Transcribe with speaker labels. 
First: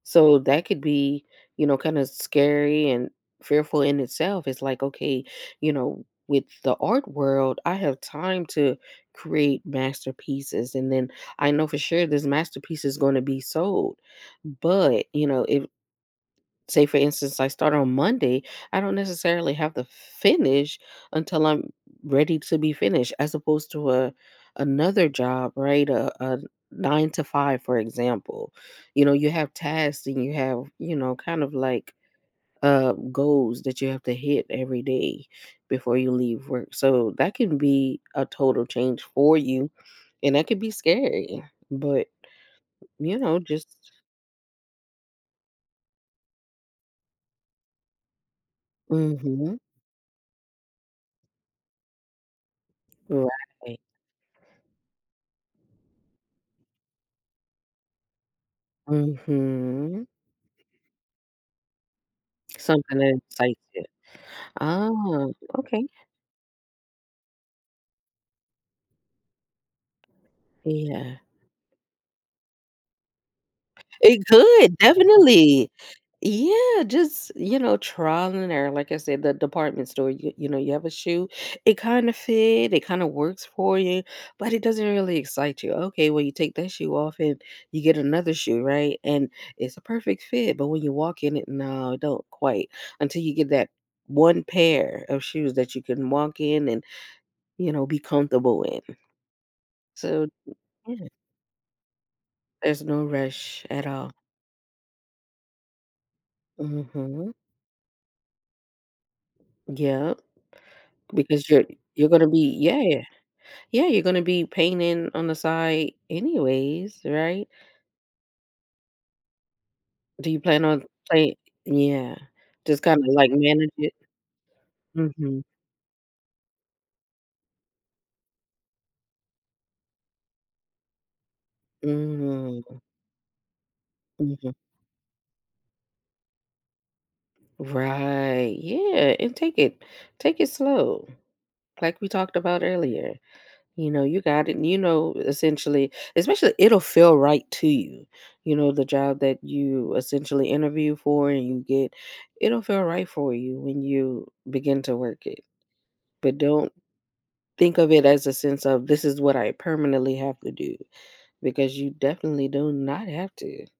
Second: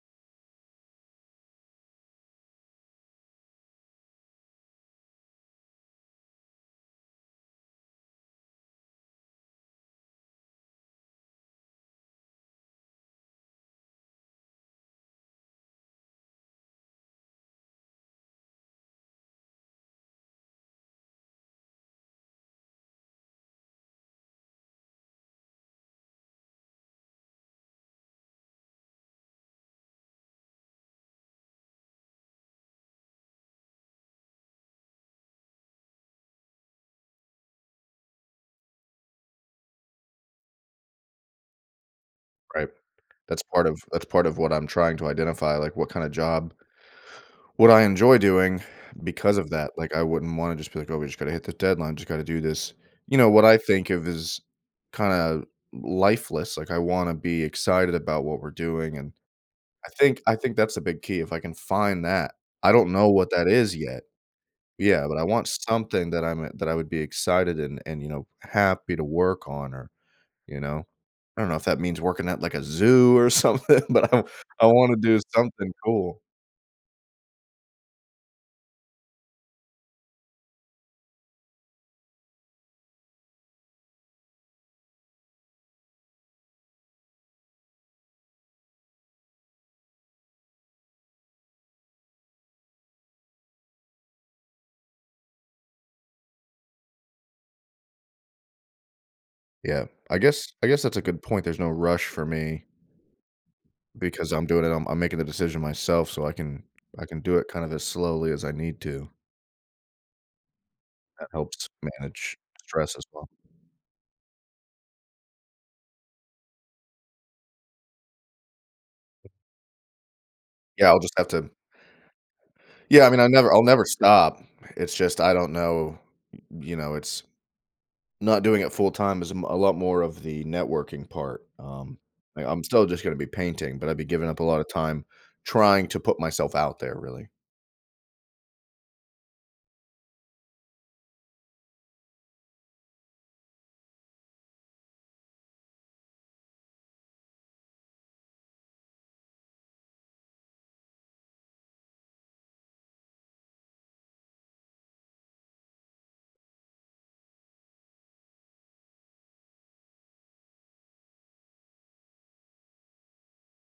Speaker 1: So that could be, you know, kinda s scary and fearful in itself. It's, like, okay, you know, w with the art world, I have time to create masterpieces, and then, I know for sure this masterpiece is gonna be sold, but, you know, if say for instance, I start on Monday, I don't necessarily have to f finish until I'm r ready to be finished, as opposed to a another job, right? Uh, a n 9 to 5, for example, you know, you have tasks and you have, you know, kind of, like, uh, goals that you have to hit every day before you leave work, so that can be a total change for you, and that could be scary, but,
Speaker 2: Right.
Speaker 1: you know,
Speaker 2: That's part
Speaker 1: just
Speaker 2: of that's part of what I'm trying to identify, like, what kinda job what I enjoy doing, because of
Speaker 1: Mhm.
Speaker 2: that, like, I wouldn't wanna just be, like, "Oh, we just gotta hit the deadline. Just gotta do this," you know, what I
Speaker 1: Right.
Speaker 2: think of is kinda l lifeless, like, I wanna be excited about what we're doing, and I
Speaker 1: Mhm.
Speaker 2: think I think that's a big key if I can find that. I don't
Speaker 1: Something
Speaker 2: know
Speaker 1: that
Speaker 2: what that
Speaker 1: excites
Speaker 2: is
Speaker 1: you.
Speaker 2: yet. Yeah, but I
Speaker 1: Oh,
Speaker 2: want
Speaker 1: okay.
Speaker 2: something that I'm e that I would be excited and and, you know, happy to work on or you know,
Speaker 1: Yeah.
Speaker 2: I don't know if that means working at, like, a zoo or something, but I
Speaker 1: It
Speaker 2: want I
Speaker 1: could,
Speaker 2: wanna do
Speaker 1: definitely,
Speaker 2: something cool.
Speaker 1: yeah, just, you know trial and error, like I said, the department store, you you know you have a shoe; It kinda fit. It kinda works for you, but it doesn't really excite you. Okay, well, you take that shoe off and you get another shoe, right? And it's a perfect fit, but when you walk in it, no, don't quite until you get that one pair of shoes that you can walk in and, you know be comfortable in,
Speaker 2: Yeah. I
Speaker 1: so
Speaker 2: guess I guess that's a
Speaker 1: yeah.
Speaker 2: good point. There's no rush for me
Speaker 1: There's no rush, at all.
Speaker 2: because I'm doing it. I'm I'm making the decision myself so I can I can
Speaker 1: Mhm.
Speaker 2: do it kind of as slowly as I need to.
Speaker 1: Yep,
Speaker 2: That
Speaker 1: because you're
Speaker 2: helps
Speaker 1: you're gonna
Speaker 2: manage
Speaker 1: be
Speaker 2: stress
Speaker 1: yeah.
Speaker 2: as well.
Speaker 1: Yeah, you're gonna be painting on the side anyways, right? Do you plan on
Speaker 2: Yeah, I'll just have
Speaker 1: play
Speaker 2: to
Speaker 1: yeah, just kinda,
Speaker 2: Yeah, I mean, I
Speaker 1: like,
Speaker 2: never I'll
Speaker 1: manage
Speaker 2: never
Speaker 1: it.
Speaker 2: stop. It's just I
Speaker 1: Mhm.
Speaker 2: don't know. Y you know, it's not doing it full time is m a lot more of the networking part, um, like, I'm
Speaker 1: Mm.
Speaker 2: still just gonna be painting, but I'd be giving up a
Speaker 1: Mhm.
Speaker 2: lotta time trying to put myself out there, really.
Speaker 1: Right. Yeah, and take it take it slow, like we talked about earlier, you know, you got it and, you know, essentially especially it'll feel right to you, you know, the job that you essentially interview for and you get, it'll feel right for you when you begin to work it, but don't think of it as a sense of, “This is what I permanently have to do,” because you definitely do not have to.